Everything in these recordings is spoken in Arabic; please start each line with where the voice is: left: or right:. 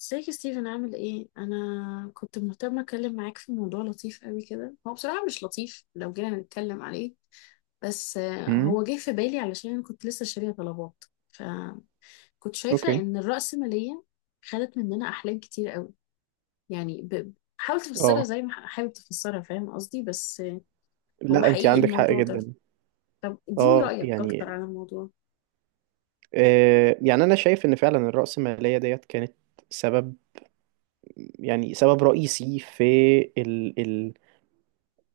left: ازيك يا ستيفن؟ عامل ايه؟ انا كنت مهتمه اتكلم معاك في موضوع لطيف قوي كده. هو بصراحه مش لطيف لو جينا نتكلم عليه. بس
right: امم
left: هو جه في بالي علشان انا كنت لسه شاريه طلبات. فكنت شايفه
right: اوكي.
left: ان الرأسماليه خدت مننا احلام كتير قوي. يعني، حاول تفسرها
right: اه
left: زي ما حابب تفسرها، فاهم قصدي؟ بس هو
right: لا، انت
left: حقيقي
right: عندك حق
left: الموضوع ده.
right: جدا.
left: طب اديني
right: اه
left: رأيك
right: يعني
left: اكتر على الموضوع.
right: انا شايف ان فعلا الرأسمالية ديت كانت سبب، يعني سبب رئيسي في ال ال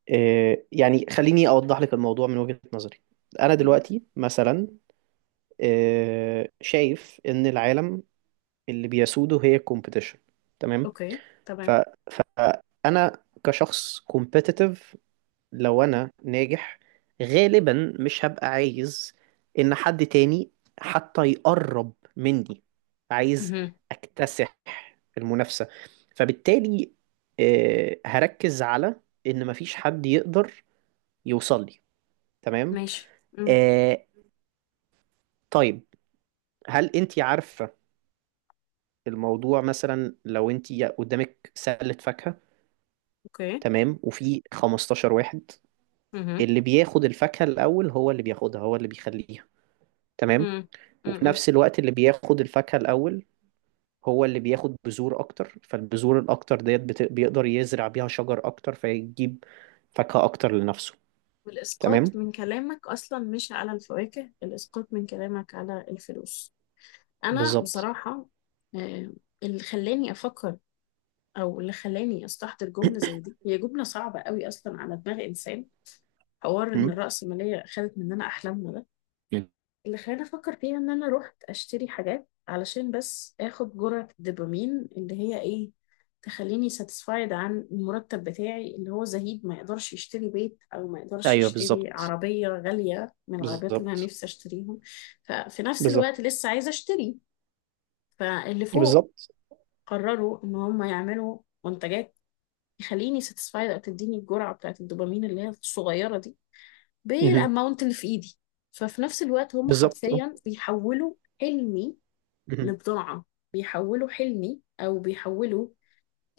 right: آه يعني خليني اوضح لك الموضوع من وجهة نظري. انا
left: يا ريت.
right: دلوقتي مثلا شايف ان العالم اللي بيسوده هي الكومبيتيشن. تمام.
left: اوكي،
right: ف
left: تمام.
right: فانا كشخص competitive، لو انا ناجح غالبا مش هبقى عايز ان حد تاني حتى يقرب مني. عايز
left: مهم.
right: اكتسح المنافسة، فبالتالي هركز على ان مفيش حد يقدر يوصل لي. تمام.
left: ماشي. مم.
right: آه، طيب، هل انت عارفة الموضوع؟ مثلا لو انت قدامك سلة فاكهة،
left: اوكي.
right: تمام، وفي 15 واحد،
left: مهم.
right: اللي بياخد الفاكهة الاول هو اللي بياخدها، هو اللي بيخليها. تمام.
left: مم.
right: وفي
left: مم.
right: نفس الوقت اللي بياخد الفاكهة الأول هو اللي بياخد بذور أكتر، فالبذور الأكتر ديت بيقدر يزرع بيها شجر أكتر فيجيب فاكهة أكتر لنفسه.
left: والإسقاط
right: تمام.
left: من كلامك أصلا مش على الفواكه، الإسقاط من كلامك على الفلوس. أنا
right: بالظبط.
left: بصراحة، آه، اللي خلاني أفكر، أو اللي خلاني أستحضر جملة زي دي، هي جملة صعبة قوي أصلا على دماغ إنسان. حوار إن
right: مم.
left: الرأسمالية خدت مننا أحلامنا ده اللي خلاني افكر فيها، ان انا رحت اشتري حاجات علشان بس اخد جرعة الدوبامين اللي هي ايه، تخليني ساتسفايد عن المرتب بتاعي، اللي هو زهيد ما يقدرش يشتري بيت، او ما يقدرش
right: أيوه،
left: يشتري
right: بالظبط.
left: عربية غالية من العربيات اللي انا
right: بالظبط.
left: نفسي اشتريهم. ففي نفس الوقت
right: بالظبط.
left: لسه عايزة اشتري. فاللي فوق
right: بالظبط.
left: قرروا ان هم يعملوا منتجات يخليني ساتسفايد، او تديني الجرعة بتاعت الدوبامين اللي هي الصغيرة دي،
right: مهم.
left: بالاماونت اللي في ايدي. ففي نفس الوقت هم
right: بالظبط. أه.
left: حرفيا بيحولوا حلمي
right: مهم.
left: لبضاعة. بيحولوا حلمي، او بيحولوا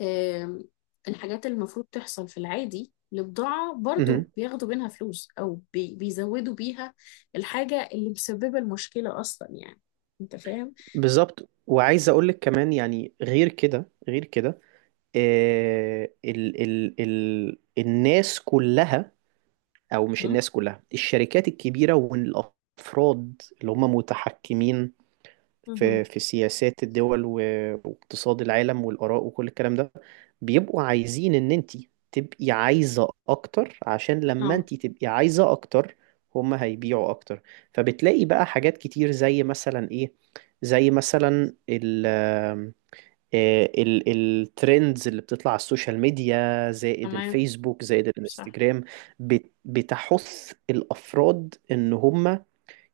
left: آم، الحاجات اللي المفروض تحصل في العادي لبضاعة، برضو
right: مهم.
left: بياخدوا منها فلوس او بيزودوا بيها الحاجة اللي مسببة المشكلة اصلا، يعني. انت فاهم؟
right: بالظبط، وعايز أقول لك كمان، يعني غير كده غير كده الناس كلها، او مش
left: مم؟
right: الناس كلها، الشركات الكبيره والافراد اللي هم متحكمين
left: مهم.
right: في سياسات الدول واقتصاد العالم والاراء وكل الكلام ده، بيبقوا عايزين ان انت تبقي عايزه اكتر، عشان لما
left: اه.
right: انت تبقي عايزه اكتر هم هيبيعوا اكتر. فبتلاقي بقى حاجات كتير زي مثلا آه، ال- الترندز اللي بتطلع على السوشيال ميديا زائد
left: تمام.
right: الفيسبوك زائد
left: صح.
right: الانستجرام. بتحث الأفراد إن هم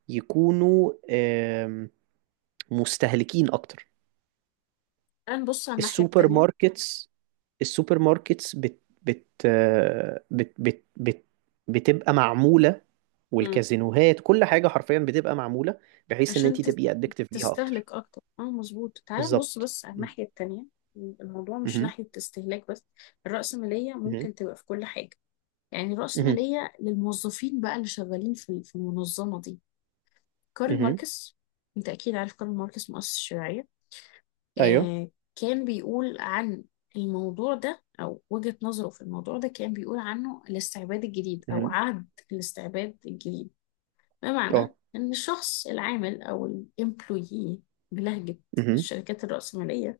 right: يكونوا مستهلكين أكتر.
left: الان بص على الناحية
right: السوبر
left: التانية.
right: ماركتس السوبر ماركتس بت بت آه، بت بت بت بتبقى معمولة،
left: مم.
right: والكازينوهات كل حاجة حرفيا بتبقى معمولة بحيث إن
left: عشان
right: أنت تبقي أدكتيف ليها أكتر.
left: تستهلك اكتر. اه مظبوط، تعال نبص
right: بالظبط.
left: بس على الناحية التانية. الموضوع مش
right: مهم.
left: ناحية استهلاك بس. الرأسمالية
right: مهم.
left: ممكن تبقى في كل حاجة. يعني
right: مهم.
left: الرأسمالية للموظفين بقى، اللي شغالين في المنظمة دي. كارل
right: مهم.
left: ماركس. انت اكيد عارف كارل ماركس، مؤسس الشيوعية.
right: أيوه.
left: آه كان بيقول عن الموضوع ده، او وجهة نظره في الموضوع ده كان بيقول عنه الاستعباد الجديد، او
right: مهم.
left: عهد الاستعباد الجديد. بمعنى
right: أه.
left: إن الشخص العامل أو الإمبلويي بلهجة
right: مهم.
left: الشركات الرأسمالية،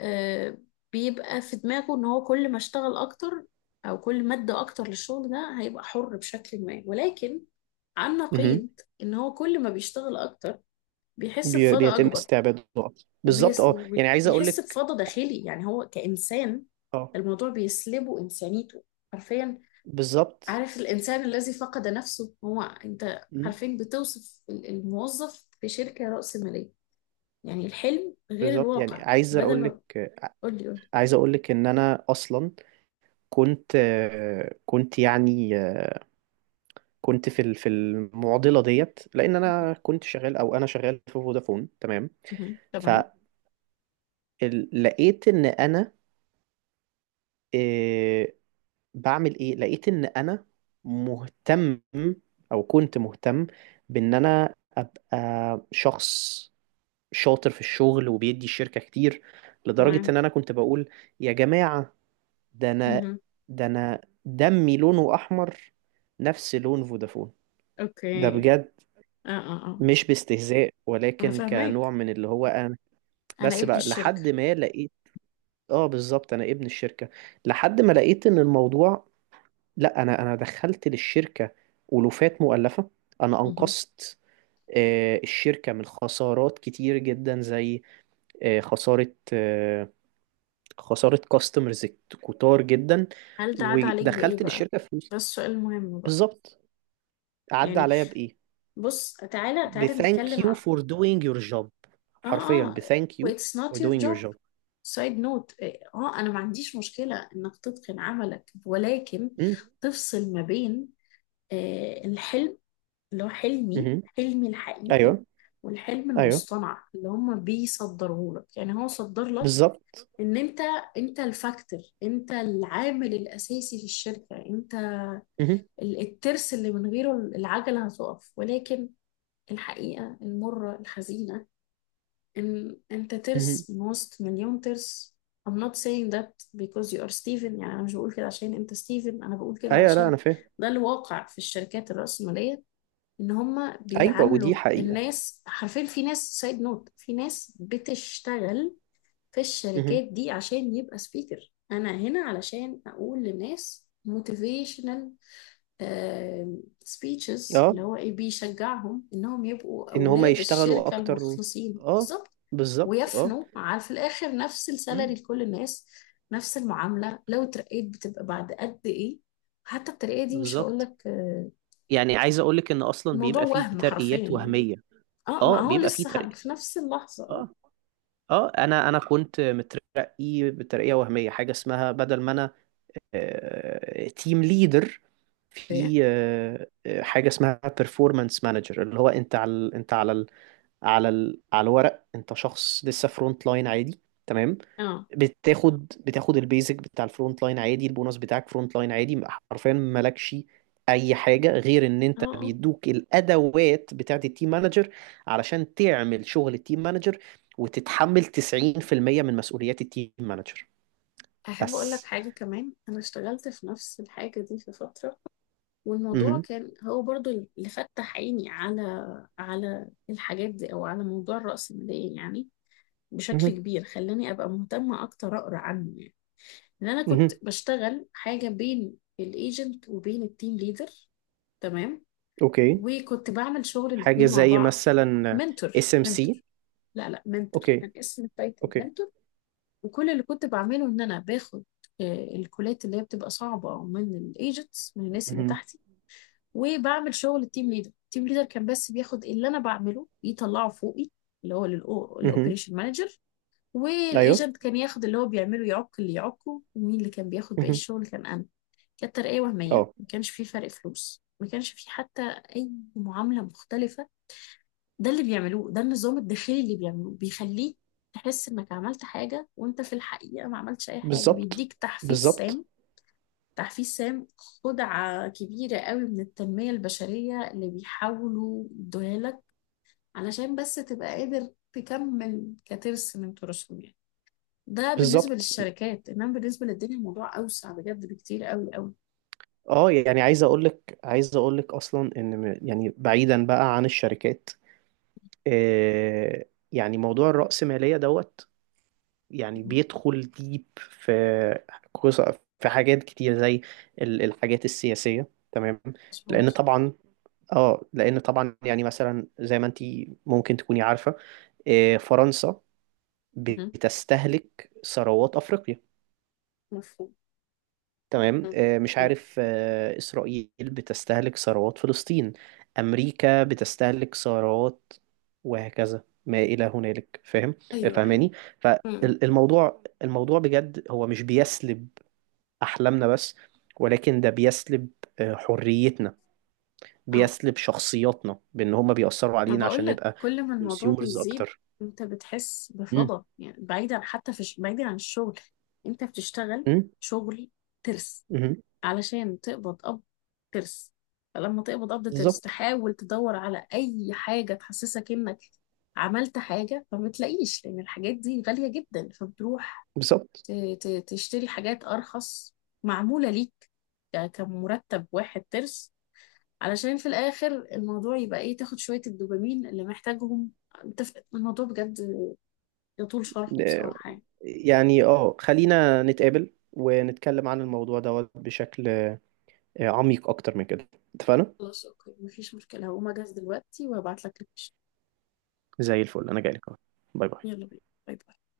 left: آه، بيبقى في دماغه إن هو كل ما اشتغل أكتر، أو كل ما ادى أكتر للشغل ده، هيبقى حر بشكل ما. ولكن عن
right: مهم.
left: نقيض، إن هو كل ما بيشتغل أكتر بيحس
right: بي-
left: بفضا
right: بيتم
left: أكبر.
right: استعباده أصلاً. بالظبط. اه يعني عايز اقول
left: وبيحس
right: لك.
left: بفضا داخلي، يعني هو كإنسان.
right: اه،
left: الموضوع بيسلبه إنسانيته، حرفيا.
right: بالظبط.
left: عارف الإنسان الذي فقد نفسه؟ هو أنت.
right: مم.
left: عارفين بتوصف الموظف في شركة رأسمالية، يعني الحلم غير
right: بالظبط، يعني
left: الواقع.
right: عايز
left: بدل
right: اقول لك
left: ما قول لي، قول لي.
right: عايز اقول لك ان انا اصلا كنت آه، كنت يعني آه، كنت في المعضله ديت، لان
left: مهم.
right: انا كنت شغال، او انا شغال في فودافون. تمام.
left: مهم. تمام.
right: فلقيت ان انا، آه، بعمل ايه، لقيت ان انا مهتم، او كنت مهتم بان انا ابقى شخص شاطر في الشغل وبيدي الشركة كتير، لدرجة
left: تمام.
right: ان انا كنت بقول: يا جماعة، ده انا
left: مهم.
right: ده انا دمي لونه احمر، نفس لون فودافون. ده
left: أوكي.
right: بجد،
left: آه، آه، آه.
right: مش باستهزاء،
left: أنا
right: ولكن كنوع
left: فاهماك.
right: من اللي هو انا.
left: أنا
right: بس
left: ابن
right: بقى
left: الشركة.
right: لحد ما لقيت. اه، بالظبط، انا ابن الشركة. لحد ما لقيت ان الموضوع، لا، انا دخلت للشركة ألوفات مؤلفة، انا
left: مهم.
right: انقذت الشركة من خسارات كتير جدا، زي آه، خسارة آه، خساره كاستمرز كتار جدا،
left: هل ده عاد عليك بإيه
right: ودخلت
left: بقى؟
right: للشركه فلوس.
left: ده السؤال المهم بقى.
right: بالظبط. عدى
left: يعني،
right: عليا بايه؟
left: بص تعالى تعالى
right: بثانك
left: نتكلم.
right: يو فور دوينج يور جوب.
left: اه،
right: حرفيا،
left: اه.
right: بثانك يو
left: واتس
right: فور
left: نوت يور
right: دوينج يور
left: جوب.
right: جوب.
left: سايد نوت. اه انا ما عنديش مشكله انك تتقن عملك، ولكن تفصل ما بين الحلم، اللي هو حلمي حلمي الحقيقي،
right: ايوه.
left: والحلم
right: ايوه،
left: المصطنع اللي هم بيصدروه لك، يعني هو صدر لك
right: بالظبط.
left: ان انت الفاكتور، انت العامل الاساسي في الشركه، انت
right: مهم.
left: الترس اللي من غيره العجله هتقف. ولكن الحقيقه المره الحزينه ان انت
right: مهم.
left: ترس ماست مليون ترس. I'm not saying that because you are Steven. يعني انا مش بقول كده عشان انت ستيفن، انا بقول كده
right: ايوه، لا،
left: علشان
right: انا فاهم.
left: ده الواقع في الشركات الرأسمالية، ان هم
right: ايوه، ودي
left: بيعاملوا
right: حقيقه.
left: الناس حرفيا. في ناس، سايد نوت، في ناس بتشتغل في
right: مهم.
left: الشركات دي عشان يبقى سبيكر. انا هنا علشان اقول للناس موتيفيشنال سبيتشز
right: اه،
left: اللي هو ايه، بيشجعهم انهم يبقوا
right: ان هما
left: اولاد
right: يشتغلوا
left: الشركة
right: اكتر و...
left: المخلصين.
right: اه،
left: بالظبط.
right: بالظبط. اه.
left: ويفنوا على. في الاخر نفس السالري
right: مم.
left: لكل الناس، نفس المعامله. لو اترقيت بتبقى بعد قد ايه، حتى الترقيه دي مش هقول
right: بالظبط،
left: لك.
right: يعني عايز اقول لك ان اصلا
left: الموضوع
right: بيبقى فيه
left: وهم حرفيا،
right: ترقيات
left: يعني.
right: وهميه.
left: اه، ما
right: اه،
left: هو
right: بيبقى فيه
left: لسه
right: ترقية.
left: في نفس اللحظه. اه.
right: اه. اه، انا كنت مترقي بترقيه وهميه، حاجه اسمها بدل ما انا تيم ليدر،
left: إيه؟
right: في حاجه اسمها performance manager، اللي هو انت على على الورق انت شخص لسه فرونت لاين عادي. تمام.
left: اه،
right: بتاخد البيزك بتاع الفرونت لاين عادي، البونص بتاعك فرونت لاين عادي. حرفيا مالكش اي حاجه غير ان
left: اه،
right: انت
left: اه.
right: بيدوك الادوات بتاعت التيم مانجر علشان تعمل شغل التيم مانجر، وتتحمل 90% من مسؤوليات التيم مانجر
left: احب اقول لك
right: بس.
left: حاجه كمان، انا اشتغلت في نفس الحاجه دي في فتره، والموضوع
right: مهم.
left: كان هو برضو اللي فتح عيني على الحاجات دي، او على موضوع الرأسمالية، يعني بشكل
right: مهم.
left: كبير خلاني ابقى مهتمة اكتر اقرا عنه، يعني. ان انا كنت
right: مهم.
left: بشتغل حاجه بين الايجنت وبين التيم ليدر. تمام.
right: اوكي.
left: وكنت بعمل شغل
right: حاجه
left: الاتنين مع
right: زي
left: بعض.
right: مثلا
left: منتور،
right: SMC.
left: منتور. لا، لا. منتور
right: اوكي.
left: كان اسم التايتل،
right: اوكي.
left: منتور. وكل اللي كنت بعمله ان انا باخد الكولات اللي هي بتبقى صعبه، من الايجنتس، من الناس اللي
right: مهم.
left: تحتي. وبعمل شغل التيم ليدر. التيم ليدر كان بس بياخد اللي انا بعمله يطلعه فوقي، اللي هو
right: مهم.
left: للاوبريشن مانجر.
right: ايوه.
left: والايجنت كان ياخد اللي هو بيعمله، يعق اللي يعقه. ومين اللي كان بياخد باقي
right: مهم.
left: الشغل؟ كان انا. كانت ترقية وهمية،
right: اه،
left: ما كانش في فرق فلوس، ما كانش في حتى أي معاملة مختلفة. ده اللي بيعملوه، ده النظام الداخلي اللي بيعملوه، بيخليك تحس إنك عملت حاجة وإنت في الحقيقة ما عملتش أي حاجة.
right: بالظبط.
left: بيديك تحفيز
right: بالظبط.
left: سام. تحفيز سام، خدعة كبيرة قوي من التنمية البشرية اللي بيحاولوا يدوها لك علشان بس تبقى قادر تكمل كترس من تراثهم، يعني. ده بالنسبة
right: بالظبط.
left: للشركات، إنما بالنسبة للدنيا الموضوع أوسع بجد بكتير قوي قوي.
right: اه يعني عايز اقول لك اصلا، ان يعني بعيدا بقى عن الشركات، آه يعني موضوع الرأسمالية دوت، يعني
left: مهم.
right: بيدخل ديب في قص- في حاجات كتير زي الحاجات السياسية. تمام. لان
left: مظبوط.
right: طبعا، يعني مثلا زي ما انت ممكن تكوني عارفة، فرنسا
left: مهم.
right: بتستهلك ثروات افريقيا.
left: مفهوم.
right: تمام.
left: مم.
right: مش
left: مم.
right: عارف، إسرائيل بتستهلك ثروات فلسطين، أمريكا بتستهلك ثروات، وهكذا ما إلى هنالك، فاهم؟
left: ايوه، ايوه.
right: فاهماني؟
left: امم.
right: فالموضوع، الموضوع بجد هو مش بيسلب أحلامنا بس، ولكن ده بيسلب حريتنا،
left: اه،
right: بيسلب شخصياتنا بأن هما بيأثروا
left: ما
right: علينا عشان
left: بقولك،
right: نبقى
left: كل ما الموضوع
right: كونسيومرز
left: بيزيد
right: أكتر.
left: انت بتحس
right: مم.
left: بفضا، يعني بعيدا، حتى في بعيدا عن الشغل. انت بتشتغل
right: مم.
left: شغل ترس،
right: مم.
left: علشان تقبض قبض ترس. فلما تقبض قبض ترس،
right: بالظبط.
left: تحاول تدور على اي حاجة تحسسك انك عملت حاجة، فما بتلاقيش لان الحاجات دي غالية جدا، فبتروح
right: بالظبط.
left: تشتري حاجات ارخص معمولة ليك، كمرتب واحد ترس، علشان في الاخر الموضوع يبقى ايه، تاخد شوية الدوبامين اللي محتاجهم. انت، الموضوع بجد يطول شرحه
right: آه،
left: بصراحة، يعني.
right: يعني خلينا نتقابل ونتكلم عن الموضوع دوت بشكل عميق اكتر من كده. اتفقنا.
left: خلاص اوكي، مفيش مشكلة، هقوم اجهز دلوقتي وهبعت لك لوكيشن.
right: زي الفل. انا جايلك اهو. باي باي.
left: يلا بينا. باي باي.